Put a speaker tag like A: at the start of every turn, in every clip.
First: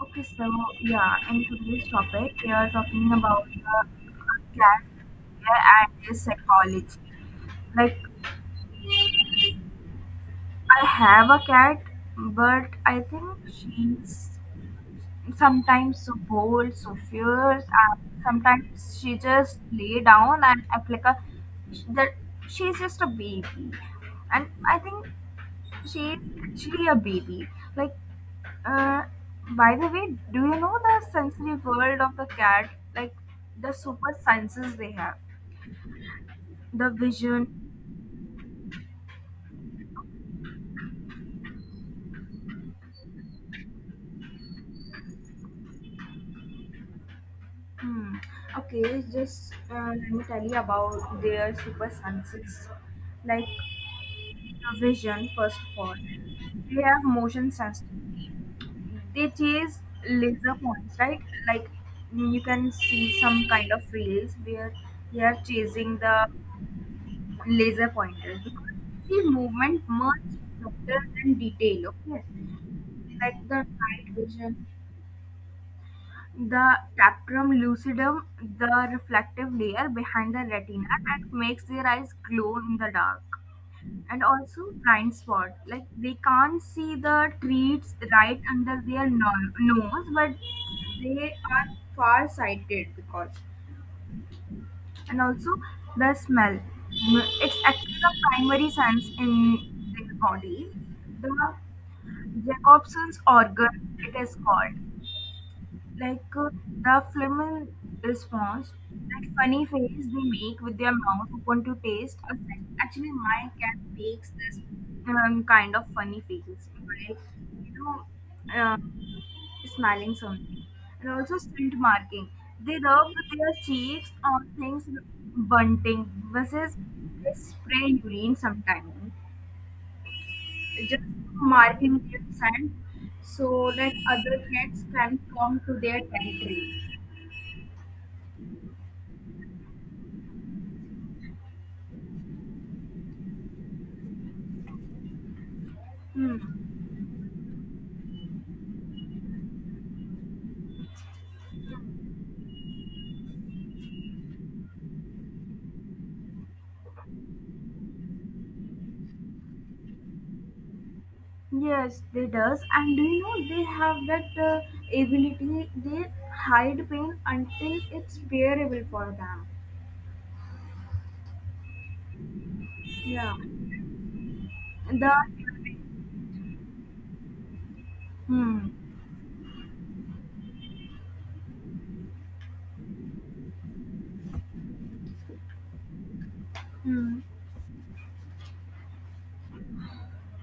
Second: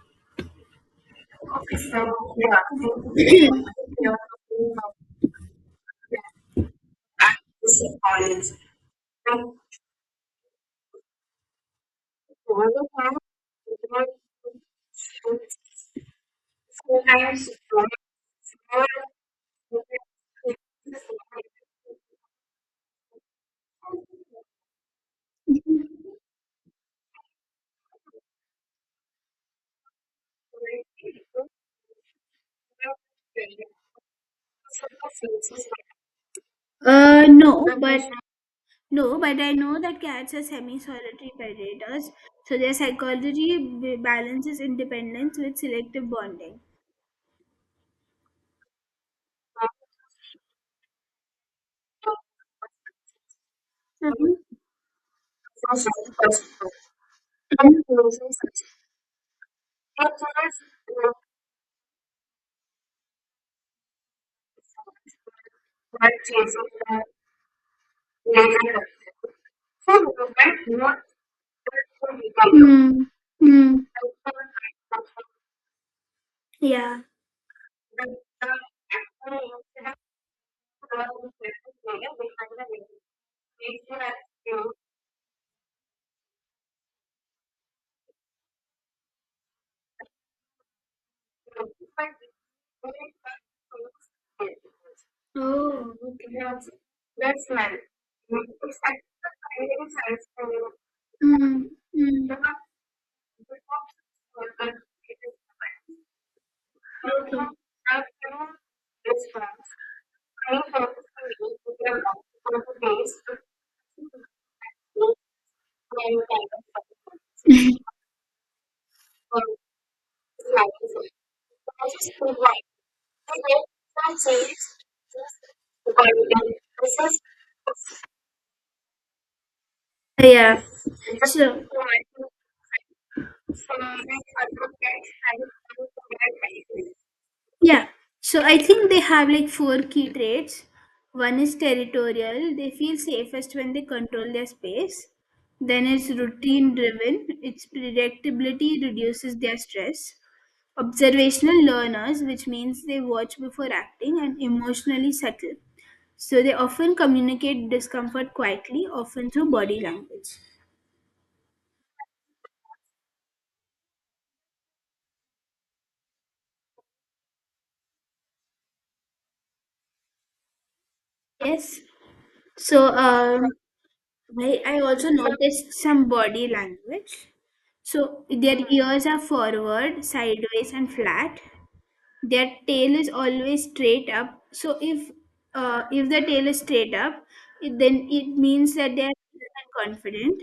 A: Okay, so yeah, in today's topic, we are talking about the cat care and their psychology. Like, I have a cat, but I think she's sometimes so bold, so fierce, and sometimes she just lay down and act like a that she's just a baby. And I think she's actually a baby. Like, Uh, by the way, do you know the sensory world of the cat? Like the super senses they have, the vision.
B: No, but I know that cats are semi-solitary predators, so their psychology balances independence with selective bonding.
A: Hmm. Okay, just let me tell you about their super senses. Like
B: Mm-hmm.
A: the vision, first of all, they have motion sense. They chase laser points, right? Like you can see some kind of reels where they are chasing the laser pointer because see movement much subtle than detail, okay,
B: Mm-hmm.
A: like the
B: Mm.
A: night vision, the
B: Yeah.
A: taprum lucidum, the reflective layer behind the retina that makes their eyes glow in the dark. And also blind spot, like they can't see the treats right under their nose, but they are far sighted because, and also
B: Oh,
A: the smell.
B: okay.
A: It's acting the primary sense in the body, the
B: Mm, mm, okay.
A: Jacobson's organ, it is called, like the Flamen response, that funny face they make with their mouth open to taste. A Actually, my cat makes this kind of funny faces by, you know, um, smelling something. And also scent marking. They rub their cheeks on things like bunting, versus they spray urine sometimes.
B: Yeah.
A: Just
B: So,
A: marking their scent so that other cats can come to their territory.
B: yeah. So I think they have like four key traits. One is territorial, they feel safest when they control their space. Then it's
A: Hmm.
B: routine driven, its predictability reduces their stress. Observational learners, which means they watch before acting and emotionally subtle. So they often communicate discomfort quietly, often through body language.
A: Yes, they does. And do you know they have that ability? They hide pain until it's bearable for them.
B: Yes. So
A: Yeah.
B: um, well, I also
A: The
B: noticed some body language. So their
A: hmm.
B: ears are forward, sideways, and flat. Their tail is always straight up. So if the tail is straight
A: Hmm.
B: up, then it means that they are confident.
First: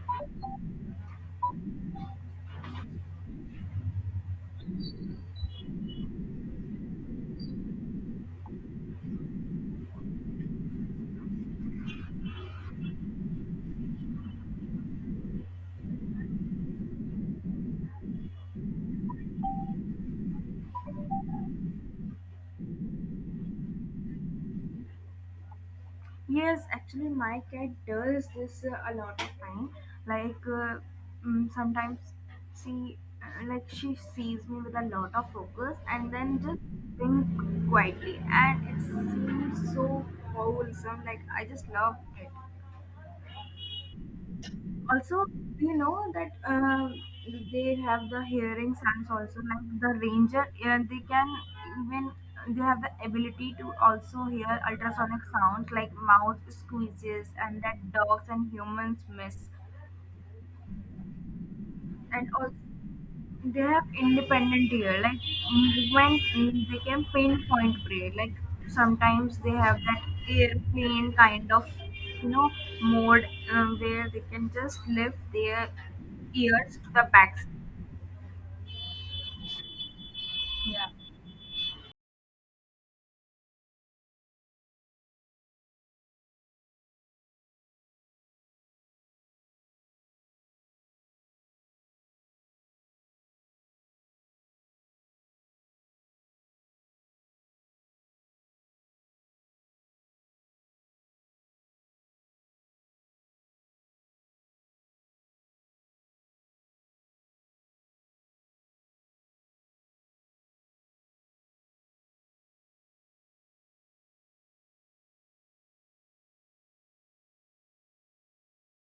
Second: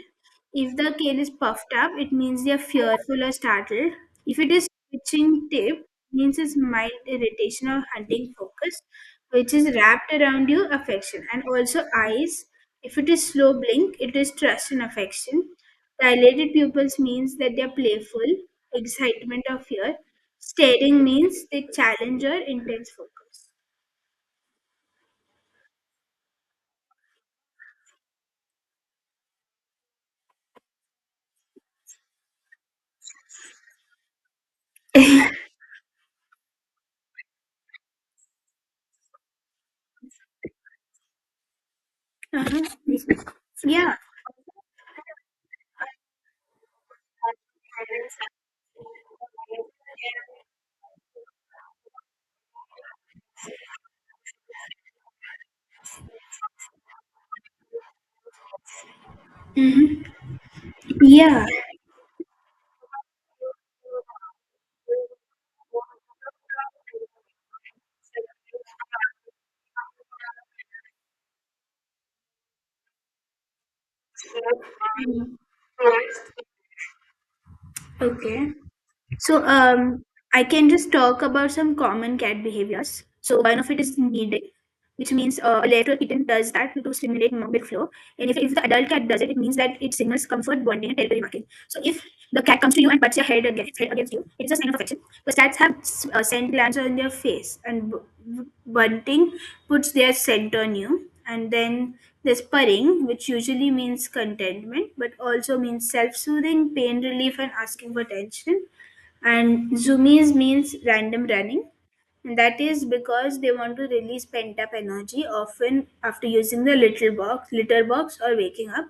B: If the tail is puffed up, it means they are fearful or startled. If it is twitching tip, means it's mild irritation or hunting focus, which is wrapped around you affection. And also eyes. If it is slow blink, it is trust and affection. Dilated pupils means that they are playful, excitement or fear. Staring means they challenge or intense focus.
A: Yes, actually, my cat does this a lot of time. Like sometimes she like she sees me with a lot of focus and then just think quietly, and it seems so wholesome. Like I just love it.
B: Uh-huh. Yeah.
A: Also, you know that they have the hearing sense also, like the ranger. They can even, they have the ability to also hear ultrasonic sounds like mouth squeezes, and that dogs and humans miss.
B: Hmm. Yeah.
A: And also they have independent ear, like they can pinpoint prey. Like sometimes they have that airplane kind of, you know, mode, where they can just lift their ears to the back.
B: Okay. So I can
A: Yeah.
B: just talk about some common cat behaviors. So one of it is kneading, which means a later kitten does that to stimulate milk flow. And if the adult cat does it, it means that it signals comfort, bonding, and territory marking. So if the cat comes to you and butts your head against you, it's a sign of affection. Because cats have scent glands on their face, and bunting puts their scent on you. And then there's purring, which usually means contentment, but also means self-soothing, pain relief, and asking for attention, and zoomies means random running. And that is because they want to release pent up energy often after using the little box, litter box or waking up.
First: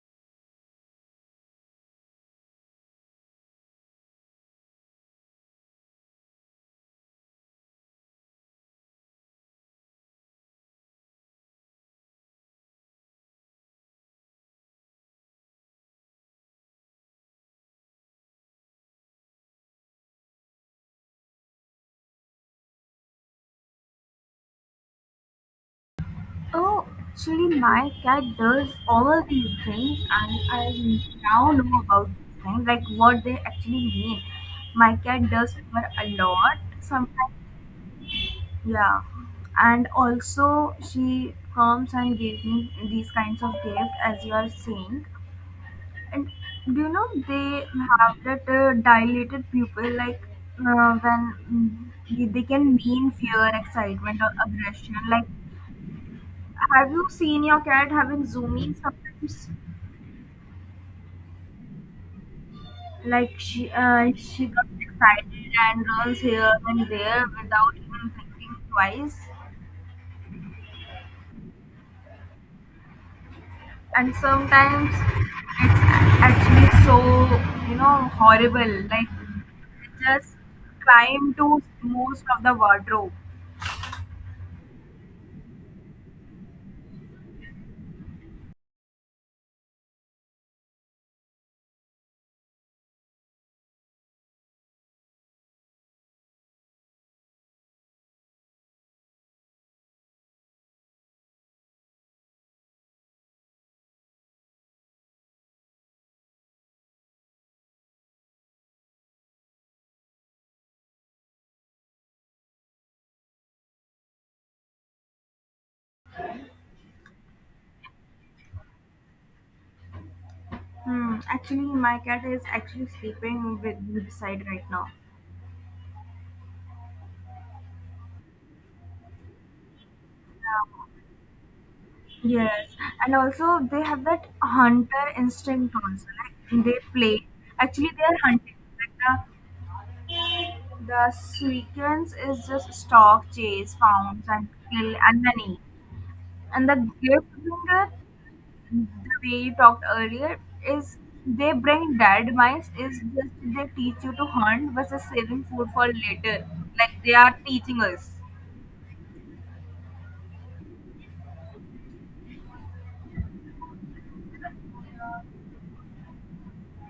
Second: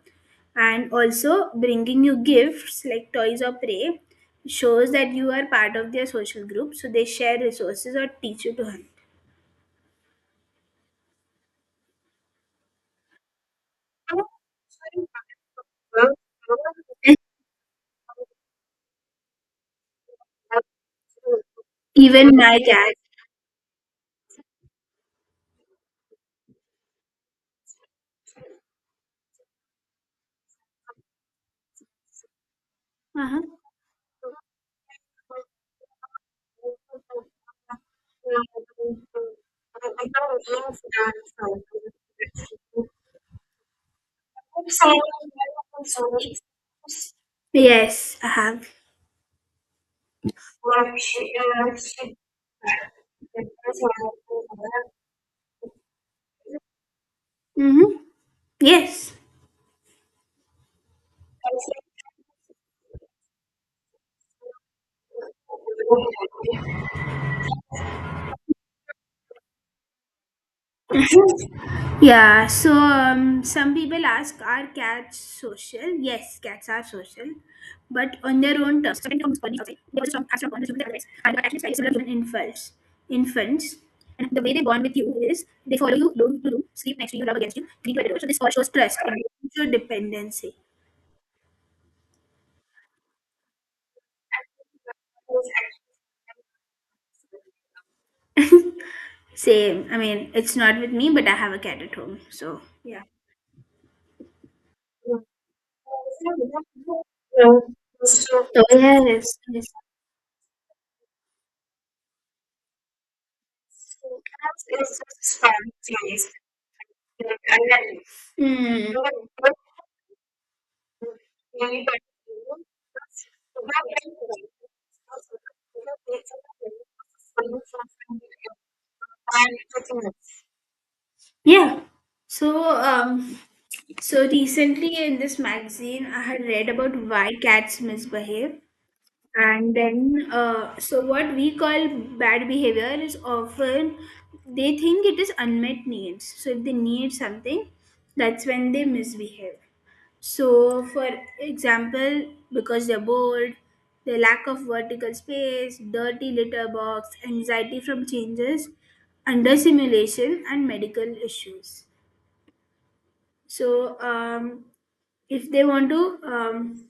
B: And also bringing you gifts like toys or prey shows that you are part of their social group. So they share resources or teach you to hunt. Even my cat.
A: Oh, actually, my cat does all these things, and I now know about these things, like what they
B: Uh-huh.
A: actually mean. My cat does purr a lot. Sometimes, yeah, and also she comes and gives me these kinds of gift, as you are saying. And do you know they
B: Yes,
A: have
B: I
A: that
B: have.
A: dilated pupil, like when they can mean fear, excitement, or aggression. Like, have you seen your
B: Hmm.
A: cat having zoomies
B: Yes.
A: sometimes? Like she got excited and rolls here and there without even thinking twice.
B: Yeah, so some people
A: And
B: ask, are
A: sometimes
B: cats social?
A: it's
B: Yes,
A: actually
B: cats are
A: so,
B: social,
A: you know,
B: but on their
A: horrible,
B: own terms. So
A: like
B: when it body outside,
A: they
B: they also
A: just
B: are strong bond with human others
A: climb
B: and are
A: to
B: actually very similar to human
A: most of the
B: infants.
A: wardrobe.
B: Infants, and the way they bond with you is they follow you room to room, sleep next to you, rub against you, drink at your door. So this all shows trust and show dependency. Same. I mean, it's not with me, but I have a cat at home. So yeah. Hmm.
A: Hmm. Actually, my cat is actually sleeping with me beside right now.
B: Yeah. So,
A: Yes, and
B: um,
A: also they have
B: so
A: that
B: recently
A: hunter
B: in this
A: instinct
B: magazine,
A: also.
B: I had
A: Like
B: read
A: they
B: about
A: play.
B: why cats
A: Actually, they are
B: misbehave,
A: hunting. Like
B: and then uh,
A: the
B: so
A: the
B: what we call
A: sequence is
B: bad
A: just
B: behavior is
A: stalk, chase,
B: often
A: pounce, and
B: they
A: kill,
B: think it
A: and
B: is
A: money.
B: unmet needs. So if
A: And
B: they
A: the
B: need
A: gift
B: something,
A: bringer
B: that's when they
A: we
B: misbehave.
A: talked earlier
B: So,
A: is,
B: for
A: they bring
B: example,
A: dad minds,
B: because they're
A: is just
B: bored,
A: they teach you
B: the
A: to
B: lack of
A: hunt versus
B: vertical
A: saving food
B: space,
A: for
B: dirty
A: later,
B: litter
A: like
B: box,
A: they are
B: anxiety
A: teaching
B: from
A: us.
B: changes, under simulation, and medical issues. So if they want to um,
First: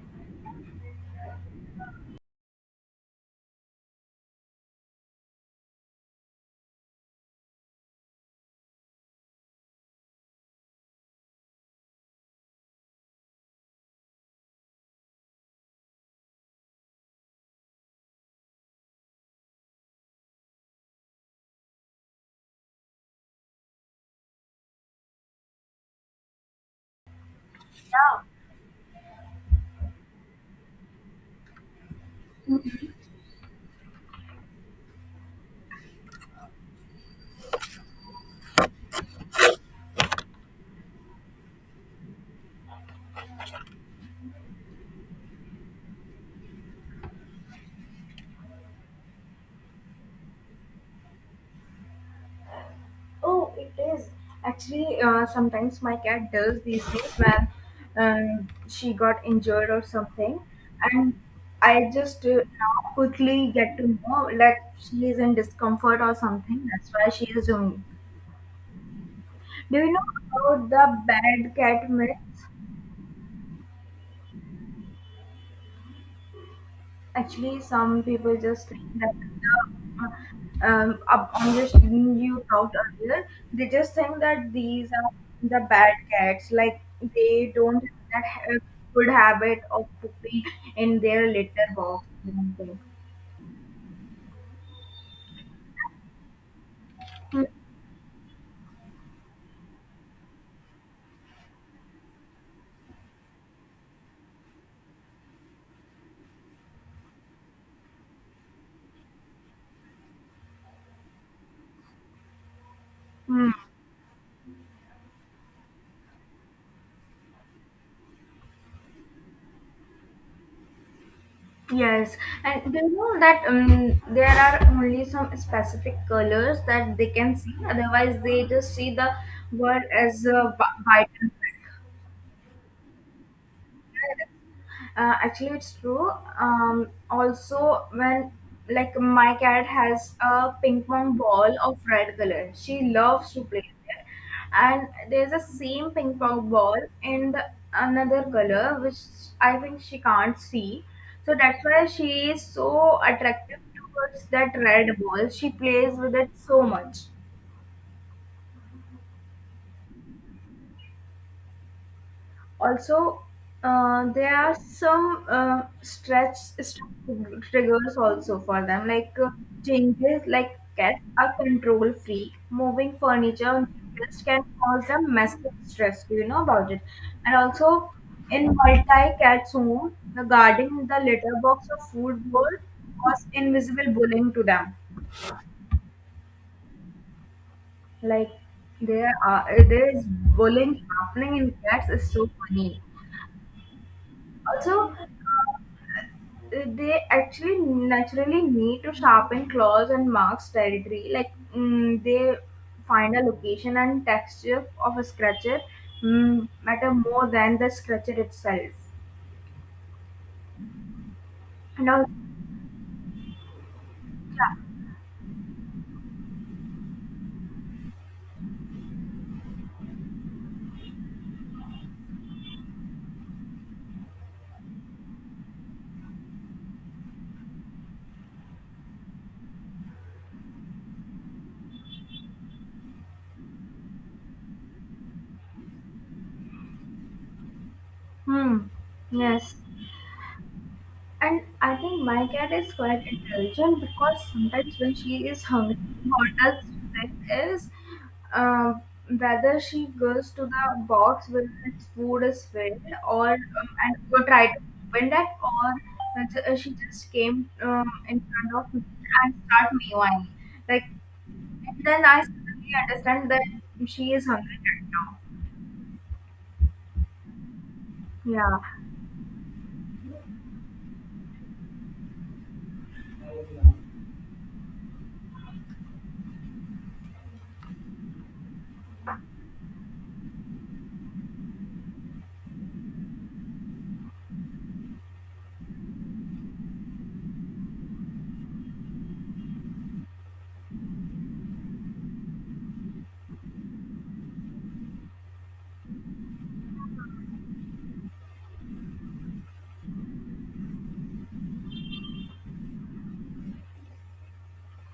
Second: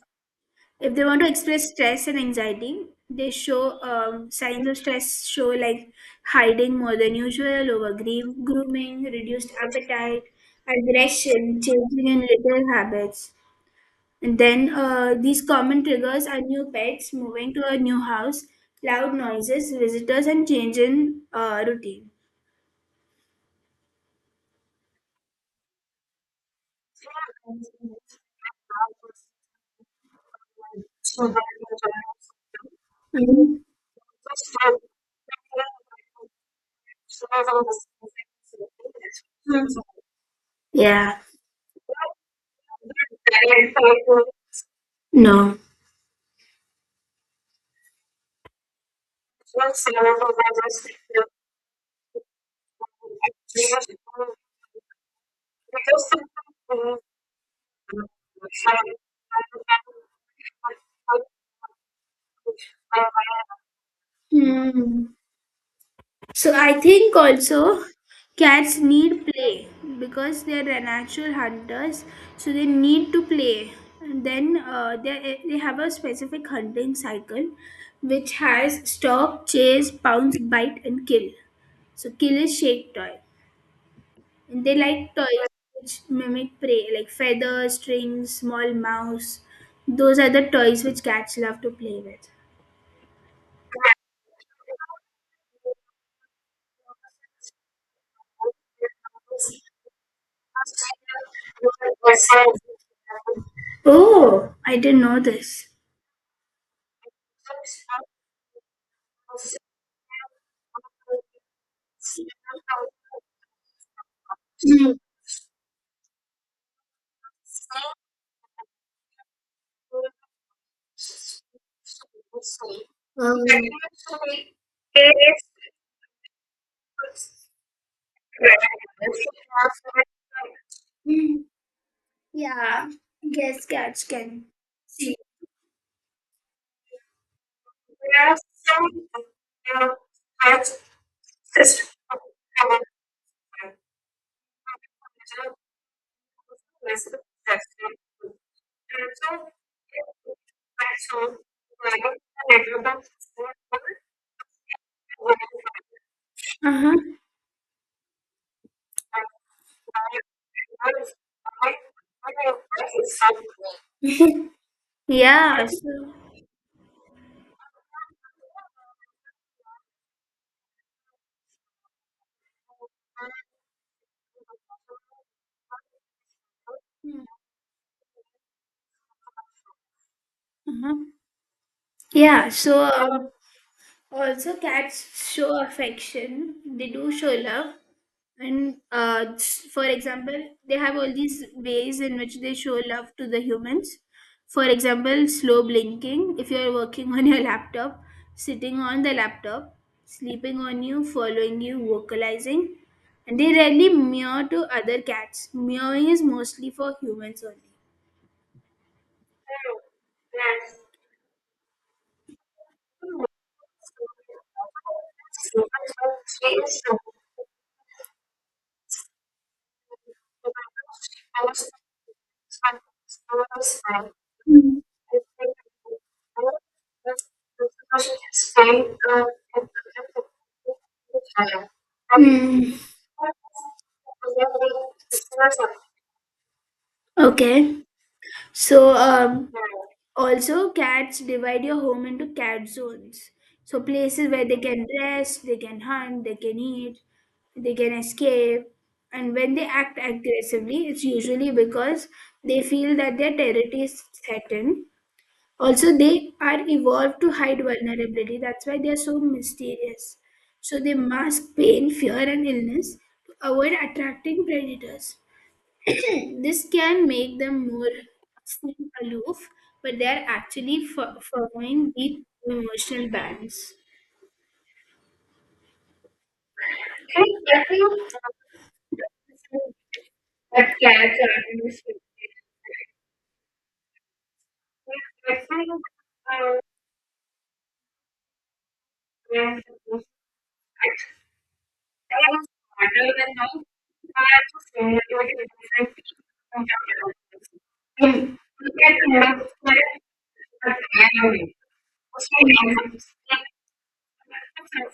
B: if they want to express stress and anxiety, they show signs of stress show like hiding more than usual, over grooming, reduced appetite, aggression, changing in little habits. And then these common triggers are new pets, moving to a new house, loud noises, visitors, and change in routine.
A: Yeah.
B: Mhm. Yeah. No.
A: Oh, it is. Actually, sometimes my cat does these things when she got injured or something, and I just now quickly get to know that she
B: Hmm.
A: is in discomfort or
B: So
A: something.
B: I
A: That's why
B: think
A: she is
B: also
A: doing it.
B: cats need play
A: Do you know
B: because they're
A: about
B: the
A: the
B: natural
A: bad cat
B: hunters,
A: myth?
B: so they need to play. And then they have a specific hunting cycle,
A: Actually, some people
B: which
A: just
B: has
A: think that
B: stalk, chase, pounce,
A: the,
B: bite, and kill.
A: up on the
B: So
A: screen
B: kill
A: you
B: is
A: talked
B: shake toy,
A: earlier, they just think that
B: and they
A: these are
B: like toys
A: the bad
B: which
A: cats.
B: mimic
A: Like
B: prey, like
A: they
B: feathers,
A: don't have that
B: strings, small
A: good
B: mouse.
A: habit of
B: Those are
A: pooping
B: the toys
A: in
B: which
A: their
B: cats love
A: litter
B: to play
A: box
B: with.
A: or something.
B: Oh, I didn't know this.
A: Hmm. Yes, and do you know
B: Um,
A: that there are only some specific colors that they can see? Otherwise, they just see the word as a vitamin.
B: Yeah, guess cats can see.
A: Actually it's true. Um, also when like my cat has a ping pong ball of red color, she loves to play with it, and there's a same ping pong ball in the another color, which I think she can't see, so that's why she is so attractive towards that red ball. She plays with it so much.
B: Uh-huh.
A: Also, there are some
B: Yeah. So,
A: stretch stretch triggers also for them, like changes. Like cats are control freak, moving furniture on just can cause them massive stress. Do you know about it? And also in multi-cat home, the guarding
B: uh-huh.
A: the litter box or food
B: Yeah.
A: bowl
B: So,
A: cause invisible bullying to
B: also,
A: them.
B: cats show affection. They do show love,
A: Like
B: and
A: there are
B: for
A: there is
B: example, they
A: bullying
B: have all these
A: happening in cats
B: ways
A: is
B: in
A: so
B: which they show
A: funny.
B: love to the humans. For
A: Also,
B: example, slow blinking. If you're
A: they
B: working on your
A: actually
B: laptop,
A: naturally
B: sitting
A: need to
B: on the
A: sharpen
B: laptop,
A: claws and marks
B: sleeping on you,
A: territory. Like
B: following you,
A: they
B: vocalizing,
A: find a
B: and they
A: location
B: rarely
A: and
B: meow to
A: texture of
B: other
A: a
B: cats.
A: scratcher
B: Meowing is mostly for
A: matter more
B: humans
A: than the
B: only.
A: scratcher itself. And also, yeah,
B: Hmm. Okay.
A: hmm,
B: So,
A: yes.
B: also cats
A: And
B: divide
A: I
B: your
A: think
B: home into
A: my cat
B: cat
A: is quite
B: zones. So
A: intelligent because
B: places where they
A: sometimes
B: can
A: when she is
B: rest, they
A: hungry,
B: can hunt,
A: what
B: they can
A: does she
B: eat,
A: check is,
B: they can escape.
A: uh,
B: And when
A: whether
B: they
A: she
B: act
A: goes to the
B: aggressively, it's
A: box where
B: usually
A: its
B: because
A: food is
B: they
A: filled,
B: feel that
A: or
B: their territory
A: and
B: is
A: go try to
B: threatened.
A: open that, or
B: Also, they
A: whether
B: are
A: she just
B: evolved to
A: came
B: hide
A: in
B: vulnerability. That's
A: front of
B: why
A: me
B: they are so
A: and start
B: mysterious.
A: mewing.
B: So
A: Like,
B: they mask
A: and
B: pain,
A: then
B: fear,
A: I
B: and
A: suddenly
B: illness
A: understand
B: to
A: that
B: avoid
A: she is
B: attracting
A: hungry right
B: predators.
A: now.
B: This can make them more
A: Yeah.
B: seem aloof, but they are actually following deep emotional bands.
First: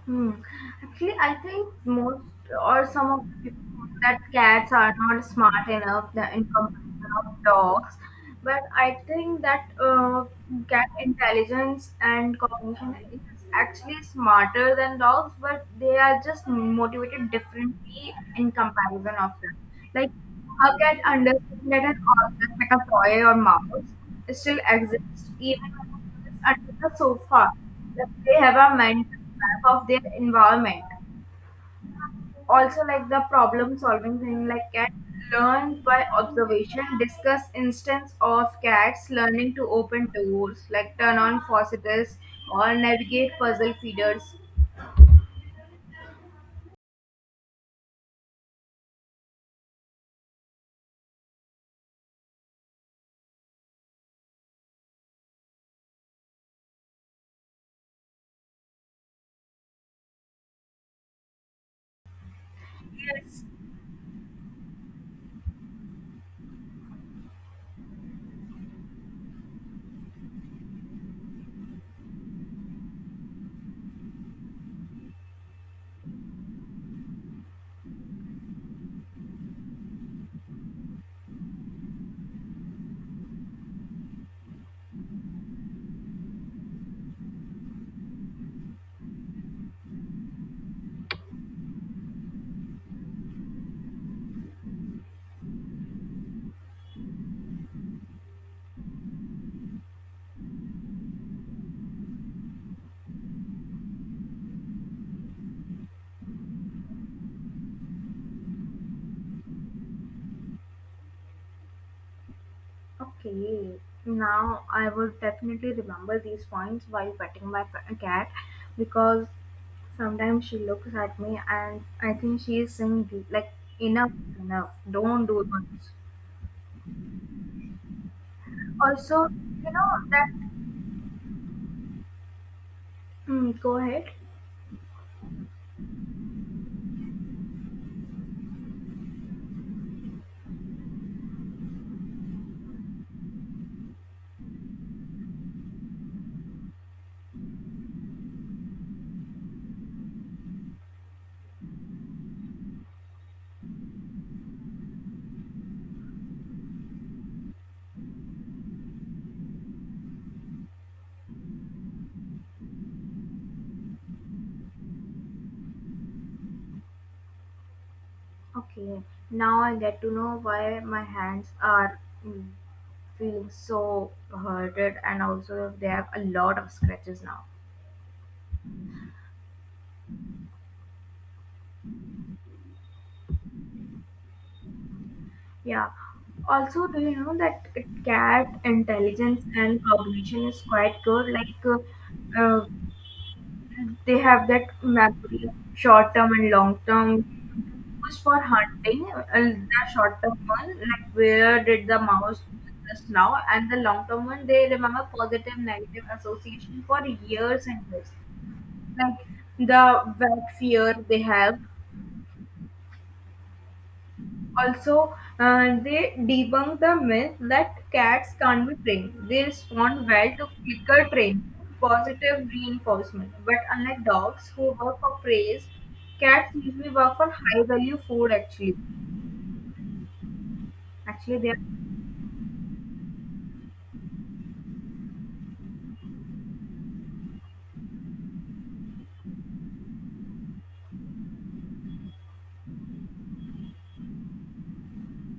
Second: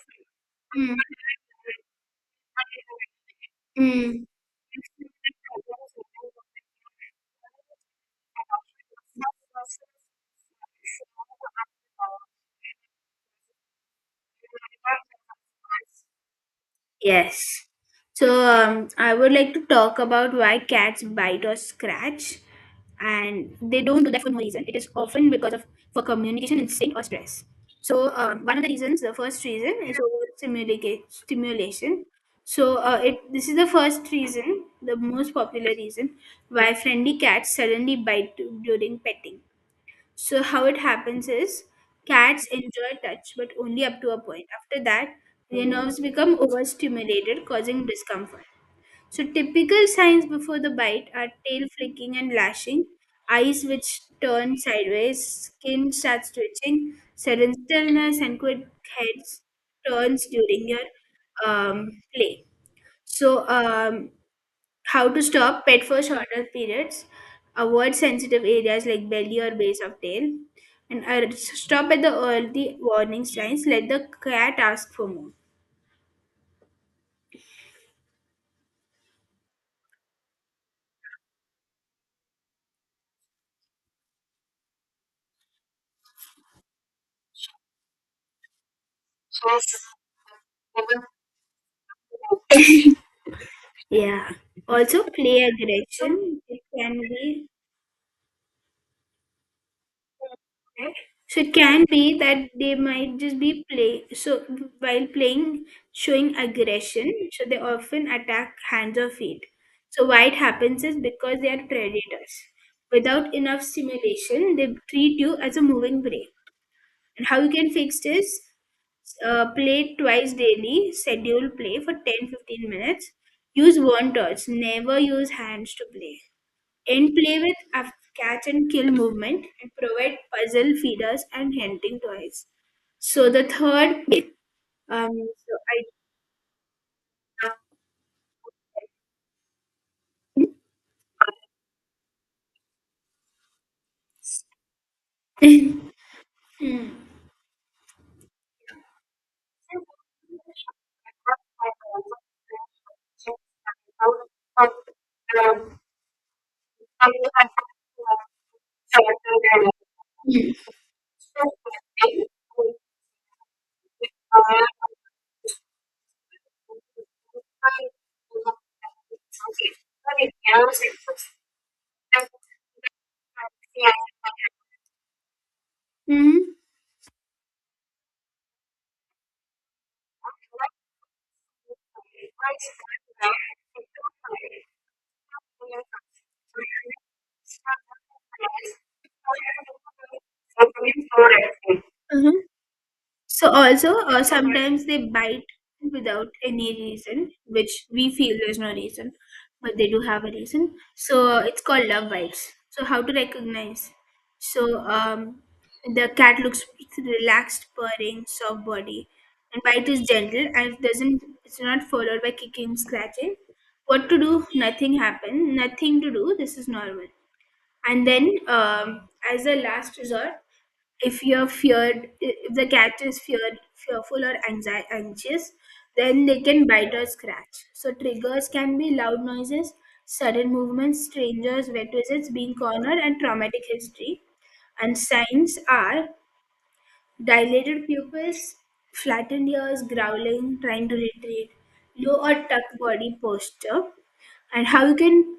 A: Hmm.
B: Mm,
A: Actually, I think most or some of the people think that
B: mm.
A: cats are not smart enough in comparison of dogs, but I think that cat intelligence and cognition is actually smarter than dogs, but they are just motivated
B: Yes.
A: differently
B: So
A: in
B: um, I
A: comparison
B: would
A: of
B: like
A: them.
B: to talk
A: Like
B: about why
A: a cat
B: cats
A: understands
B: bite or
A: that an
B: scratch,
A: object like a toy or
B: and they
A: mouse
B: don't do that for no
A: still
B: reason. It is
A: exists
B: often because of
A: even
B: for communication
A: under the
B: instinct or stress.
A: sofa,
B: So
A: that they
B: one
A: have
B: of the
A: a
B: reasons, the
A: mental
B: first
A: map
B: reason
A: of
B: is
A: their environment.
B: overstimulation. Stimulation. So
A: Also, like
B: it
A: the
B: this is the
A: problem
B: first
A: solving thing,
B: reason,
A: like cat
B: the most popular
A: learn by
B: reason why
A: observation,
B: friendly
A: discuss
B: cats suddenly
A: instance
B: bite
A: of
B: during
A: cats
B: petting.
A: learning to open
B: So
A: doors,
B: how it
A: like turn
B: happens
A: on
B: is
A: faucets
B: cats
A: or
B: enjoy
A: navigate
B: touch but
A: puzzle
B: only up to a
A: feeders.
B: point. After that, their nerves become overstimulated, causing discomfort. So typical signs before the bite are tail flicking and lashing, eyes which turn sideways, skin starts twitching, sudden stillness, and quick heads turns during your play.
A: Yes.
B: So how to stop pet for shorter periods. Avoid sensitive areas like belly or base of tail. And stop at the early warning signs. Let the cat ask for more. Yeah. Also, play aggression. It can be okay. So it can be that they might just be play, so while playing showing aggression, so they often attack hands or feet. So why it happens is because they are predators. Without enough
A: Okay,
B: stimulation,
A: now
B: they
A: I
B: treat
A: would
B: you as a
A: definitely
B: moving
A: remember
B: prey.
A: these points while
B: And how
A: petting
B: you
A: my
B: can fix this?
A: cat, because
B: Play twice
A: sometimes she
B: daily,
A: looks at me
B: schedule play
A: and
B: for
A: I
B: ten
A: think she
B: fifteen
A: is
B: minutes.
A: saying like,
B: Use warm
A: enough,
B: toys.
A: enough,
B: Never
A: don't
B: use
A: do
B: hands to
A: this.
B: play and play with a catch and kill
A: Also,
B: movement and
A: you know
B: provide
A: that.
B: puzzle feeders and hunting toys. So the
A: Go
B: third,
A: ahead.
B: um, so I. Hmm. Hmm.
A: Okay, now I get to know why my hands are mm, feeling so hurted, and also they have a
B: Mhm.
A: lot of scratches now. Yeah. Also, do you know that cat intelligence and cognition is quite good? Like, uh,
B: Uh-huh.
A: uh,
B: So also,
A: they have that
B: sometimes they bite
A: memory, short
B: without
A: term and
B: any
A: long term.
B: reason, which we
A: Used
B: feel
A: for
B: there's no
A: hunting,
B: reason, but
A: the
B: they do
A: short
B: have a
A: term one,
B: reason.
A: like
B: So it's
A: where
B: called
A: did the
B: love
A: mouse
B: bites.
A: do
B: So how
A: this
B: to
A: now, and the
B: recognize?
A: long term one, they
B: So
A: remember positive, negative
B: the cat looks
A: association for years
B: relaxed,
A: and years.
B: purring, soft body,
A: Like
B: and bite is
A: the
B: gentle
A: vet
B: and it
A: fear
B: doesn't.
A: they have.
B: It's not followed by kicking, scratching. What to do? Nothing
A: Also,
B: happened. Nothing to
A: they
B: do. This is
A: debunk the
B: normal.
A: myth that
B: And
A: cats
B: then,
A: can't be trained. They
B: as a last
A: respond well
B: resort,
A: to clicker
B: if
A: training,
B: you're feared,
A: positive
B: if the cat is
A: reinforcement.
B: feared,
A: But unlike
B: fearful or
A: dogs who work for
B: anxious,
A: praise,
B: then they
A: cats
B: can
A: usually
B: bite or
A: work for high
B: scratch. So
A: value food
B: triggers can
A: actually.
B: be loud noises, sudden movements,
A: Actually, they
B: strangers, wet visits, being cornered, and traumatic history. And signs are dilated pupils, flattened ears, growling, trying to retreat, low or tucked body posture, and how you can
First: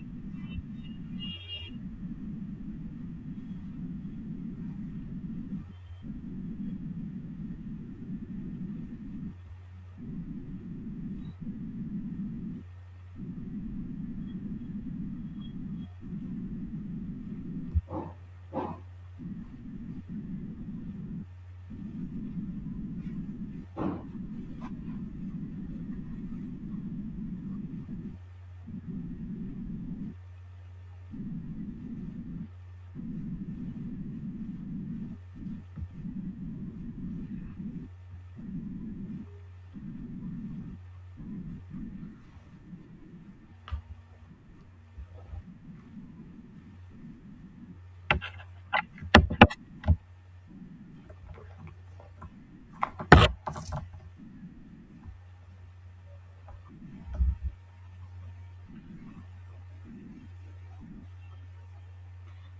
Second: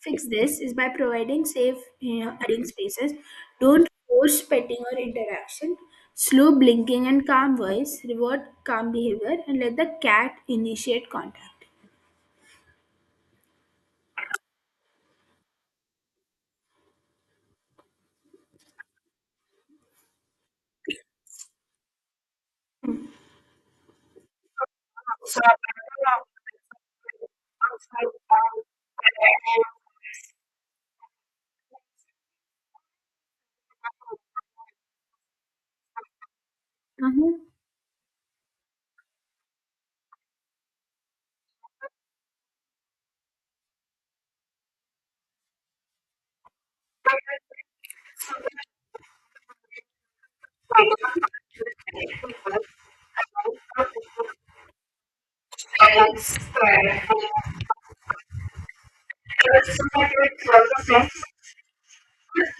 B: fix this is by providing safe, you know, hiding spaces. Don't force petting or interaction. Slow blinking and calm voice. Reward calm behavior and let the cat initiate contact. Uh-huh.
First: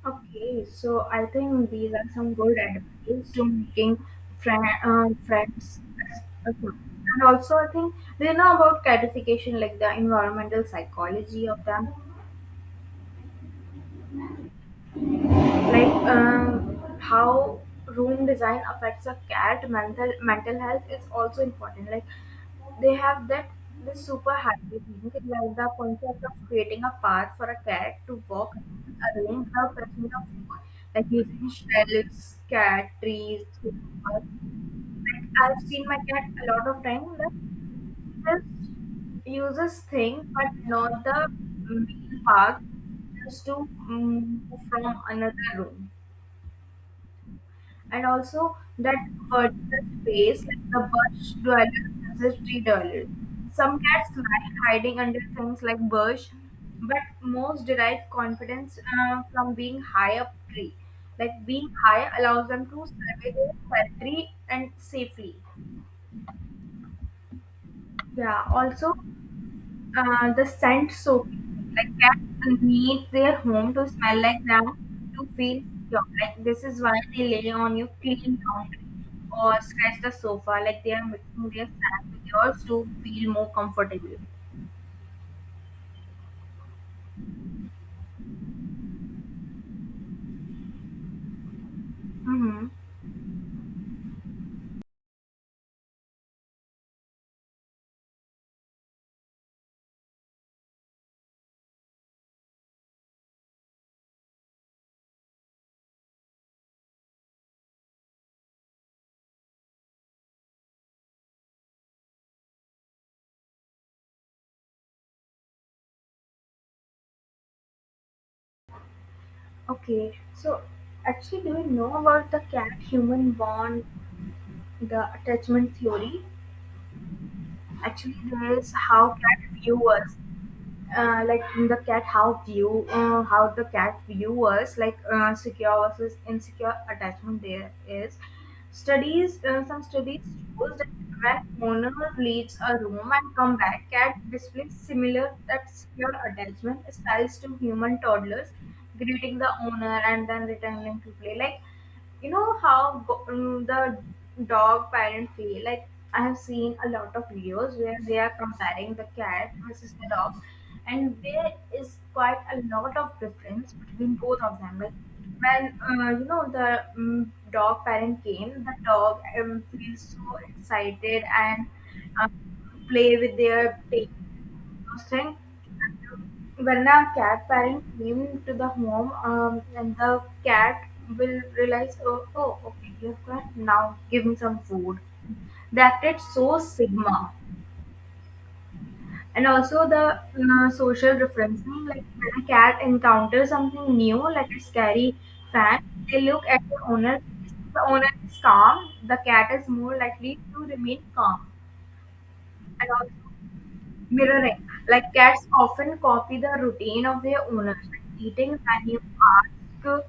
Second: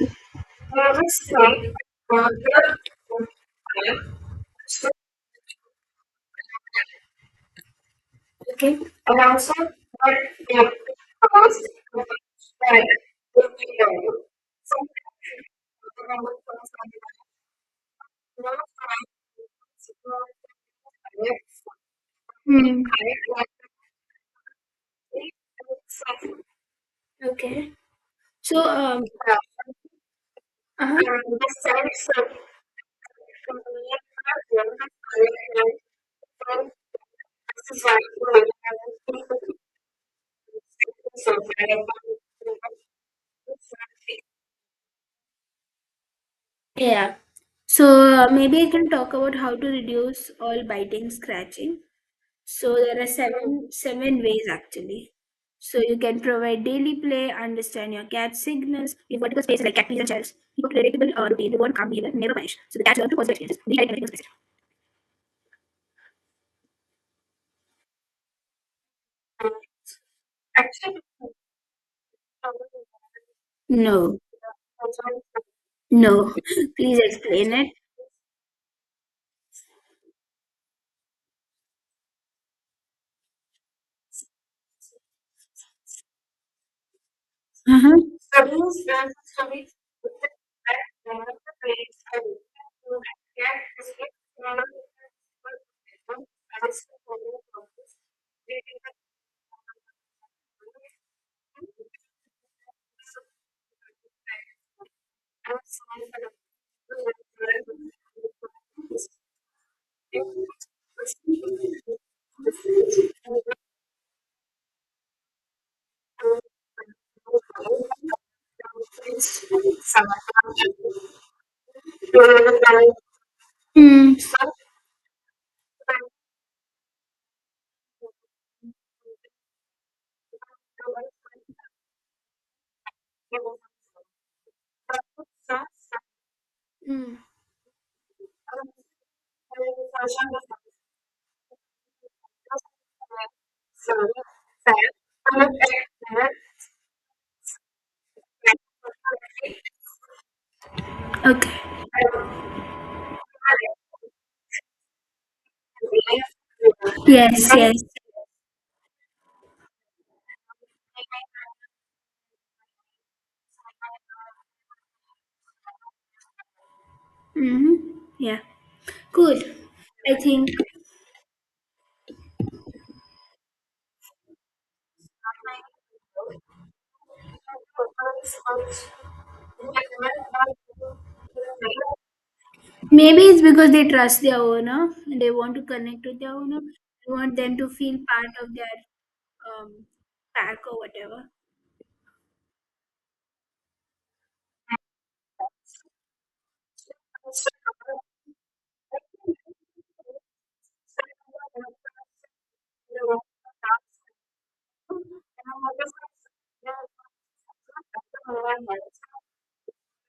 A: are okay. So, I think these are some good advice to making friends. Okay. And also, I think they know about catification, like the environmental psychology of them. Like how room design affects a cat mental health is also important. Like
B: Hmm.
A: they have that this super happy thing, like the concept of creating a path for a
B: Okay.
A: cat to walk
B: So,
A: around a room without touching the floor,
B: uh-huh.
A: like using shelves, cat trees, paper. Like I've seen my cat a lot of time that just uses things, but not the main path, just to move from another room.
B: Yeah. So
A: And also
B: maybe I can
A: that
B: talk about how to
A: vertical
B: reduce
A: space,
B: all
A: like the
B: biting,
A: bush
B: scratching.
A: dwellers versus tree
B: So there
A: dwellers.
B: are seven
A: Some cats
B: seven ways
A: like hiding
B: actually.
A: under things like
B: So you can
A: bush,
B: provide daily
A: but
B: play,
A: most
B: understand
A: derive
B: your cat's
A: confidence
B: signals, give vertical
A: from
B: spaces like
A: being
B: cat please and
A: high
B: shelves,
A: up
B: keep a
A: tree.
B: predictable
A: Like
B: routine,
A: being
B: reward calm
A: high
B: behavior, never
A: allows
B: punish.
A: them
B: So the
A: to
B: cat learns to
A: survey
B: positive
A: their
B: experiences, redirect negative
A: territory
B: experiences.
A: and safely. Yeah, also the scent soak. Like cats need their home to
B: No,
A: smell like them to feel secure.
B: no.
A: Like this is why
B: Please
A: they lay
B: explain it.
A: on your clean laundry or scratch the sofa. Like they are making their scent with yours to feel more comfortable.
B: Uh-huh.
A: Mm-hmm. Okay. So actually, do you know about the cat-human bond,
B: Mm.
A: the attachment theory? Actually, there is how cat viewers, like the cat how view how the cat view us, like secure versus insecure
B: Mm.
A: attachment. There is studies some studies shows that when owner leaves a room and come back, cat displays similar that secure attachment styles to human toddlers, greeting the owner and then returning to play. Like,
B: Okay.
A: you know how the dog parent feel, like I have seen a lot of
B: Yes,
A: videos
B: yes.
A: where they are comparing the cat versus the dog, and there is quite a lot of difference between both of them. Like when you know, the mm dog
B: Mm-hmm.
A: parent
B: Yeah.
A: came, the dog
B: Cool.
A: feels
B: I
A: so
B: think
A: excited and uh, play with their tail Mustang. When a cat parent came to the home, and the cat will realize, oh, oh, okay, you
B: maybe
A: have
B: it's
A: got
B: because they
A: now,
B: trust
A: give me
B: their
A: some
B: owner
A: food.
B: and they want to
A: They
B: connect with
A: acted
B: their
A: so
B: owner. They
A: sigma.
B: want them to feel part of their
A: And
B: um,
A: also the
B: pack or
A: social
B: whatever.
A: referencing, like when a cat encounters something new, like a scary fan, they look at the owner. If the owner is calm, the cat is more likely to remain calm. And also mirroring. Like cats often copy the routine of their owners. Like eating when you ask,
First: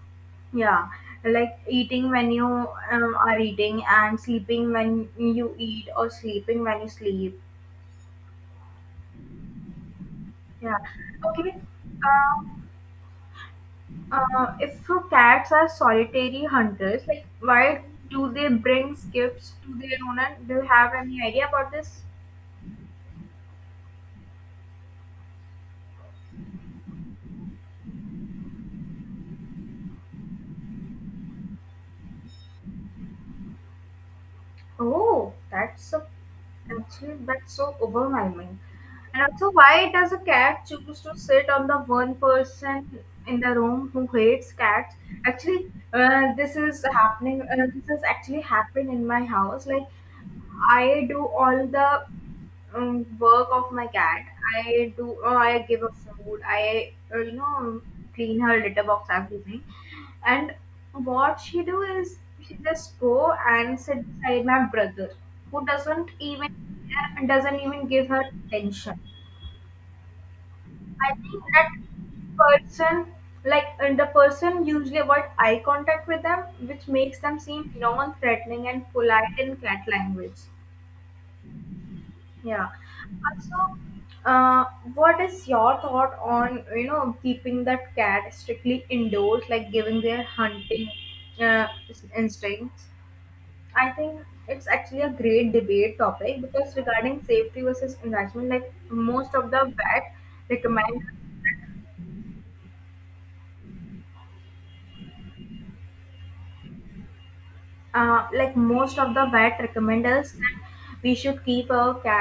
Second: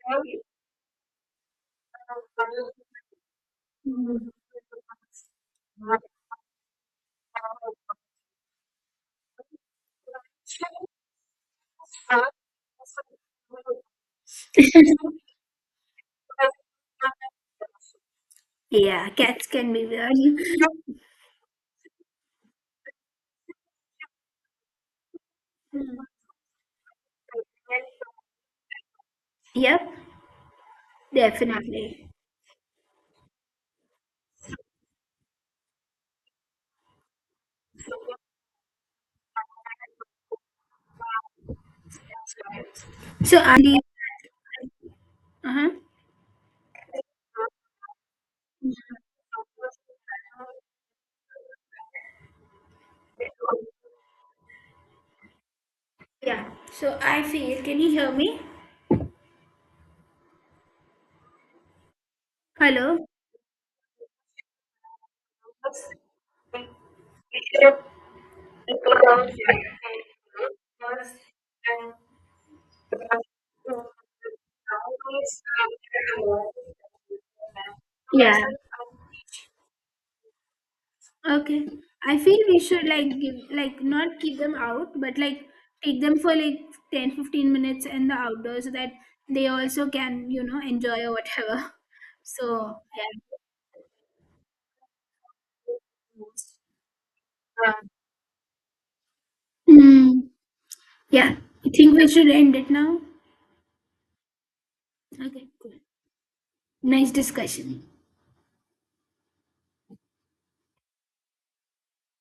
A: yeah, like eating when you are eating, and sleeping when you eat, or sleeping when you sleep. Yeah. Okay. Um, if cats are solitary hunters, like why do they bring
B: Yeah, cats
A: gifts
B: can
A: to
B: be
A: their
B: weird.
A: owner? Do you have any idea about this?
B: Hmm. Yep, definitely.
A: Oh, that's a, actually, that's so overwhelming. And also, why does a cat choose to sit on the one person
B: So
A: in the
B: I feel
A: room who hates cats?
B: uh-huh.
A: Actually, this is happening. This is actually happened in my house. Like I do all the work of my cat. I do. Oh, I give her food.
B: Yeah.
A: I
B: So I feel, can you hear
A: clean
B: me?
A: her litter box, everything. And what she do is she just
B: Hello?
A: go and sit beside my brother, who doesn't even care, doesn't even give her attention. I think that person, like, and the person usually avoid eye contact with them, which makes them seem
B: Yeah.
A: non-threatening and polite in cat language.
B: Okay. I feel we
A: Yeah.
B: should like give
A: Also,
B: like not keep them
A: uh,
B: out, but
A: what
B: like
A: is your
B: take them
A: thought
B: for like
A: on, you
B: 10,
A: know,
B: 15
A: keeping
B: minutes
A: that
B: in the
A: cat
B: outdoors so
A: strictly
B: that
A: indoors,
B: they
A: like
B: also
A: giving their
B: can, you know,
A: hunting
B: enjoy or
A: uh,
B: whatever. So,
A: instincts? I think it's actually a great debate topic because regarding safety versus investment, like most of the
B: yeah.
A: vet
B: Mm.
A: recommend,
B: Yeah. I think we should end it now. Okay, cool. Nice discussion.
A: like most of the vet recommend us that we should keep our cat